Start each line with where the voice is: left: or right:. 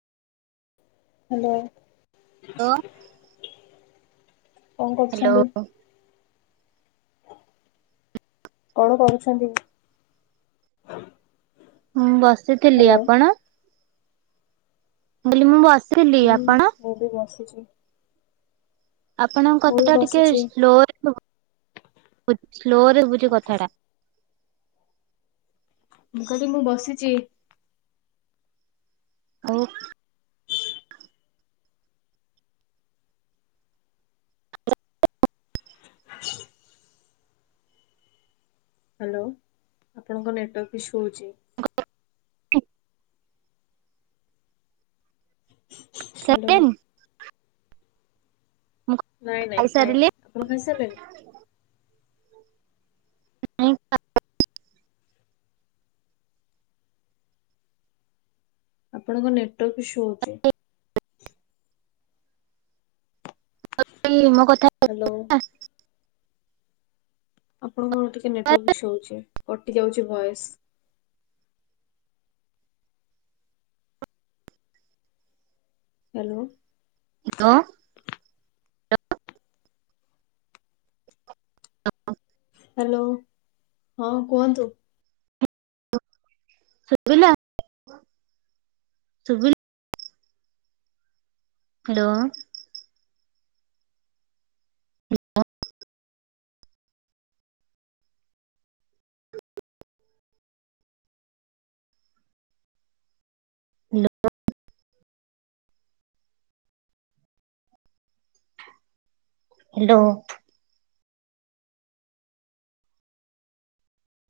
left: Hello.
right: ଲୋ।
left: କଣ
right: hello
left: କରୁଛନ୍ତି? କଣ କରୁଛନ୍ତି?
right: ମୁଁ ବସିଥିଲି
left: ହ୍ୟାଲୋ
right: ଆପଣ? ମୁଁ କଇଲି ମୁଁ ବସିଥିଲି
left: ହୁଁ
right: ଆପଣ?
left: ମୁଁ ବି ବସିଛି।
right: ଆପଣଙ୍କ
left: ମୁଁ ବି
right: କଥାଟା ଟିକେ
left: ବସିଛି
right: ସ୍ଲୋରେ ଶୁଭା ସ୍ଲୋରେ ଶୁଭୁଚି କଥା ଟା।
left: ମୁଁ କଇଲି ମୁଁ ବସିଚି।
right: ଆଉ
left: ହାଲୋ ଆପଣଙ୍କ ନେଟୱର୍କ ଇସୁ ହଉଚି। ହାଲୋ।
right: ଖାଇସାରିଲେଣି ମୁଁ କ
left: ନାଇଁ ନାଇଁ ଖାଇନି ଆପଣ ଖାଇସାରିଲେଣି? ଆପଣଙ୍କ ନେଟୱର୍କ ଇସୁ ହଉଚି।
right: [unintelligible] ମୋ କଥା
left: ହାଲୋ। ଆପଣଙ୍କର ଟିକେ ନେଟୱାର୍କ ଇସ୍ୟୁ ହଉଚି କଟି ଯାଉଛି ଭଏସ୍। ହାଲୋ।
right: ହାଲୋ। ହ।
left: ହାଲୋ ହଁ କୁହନ୍ତୁ।
right: ସୁବିଲା ସୁବି ହାଲୋ। [unintelligible] [unintelligible] ହାଲୋ।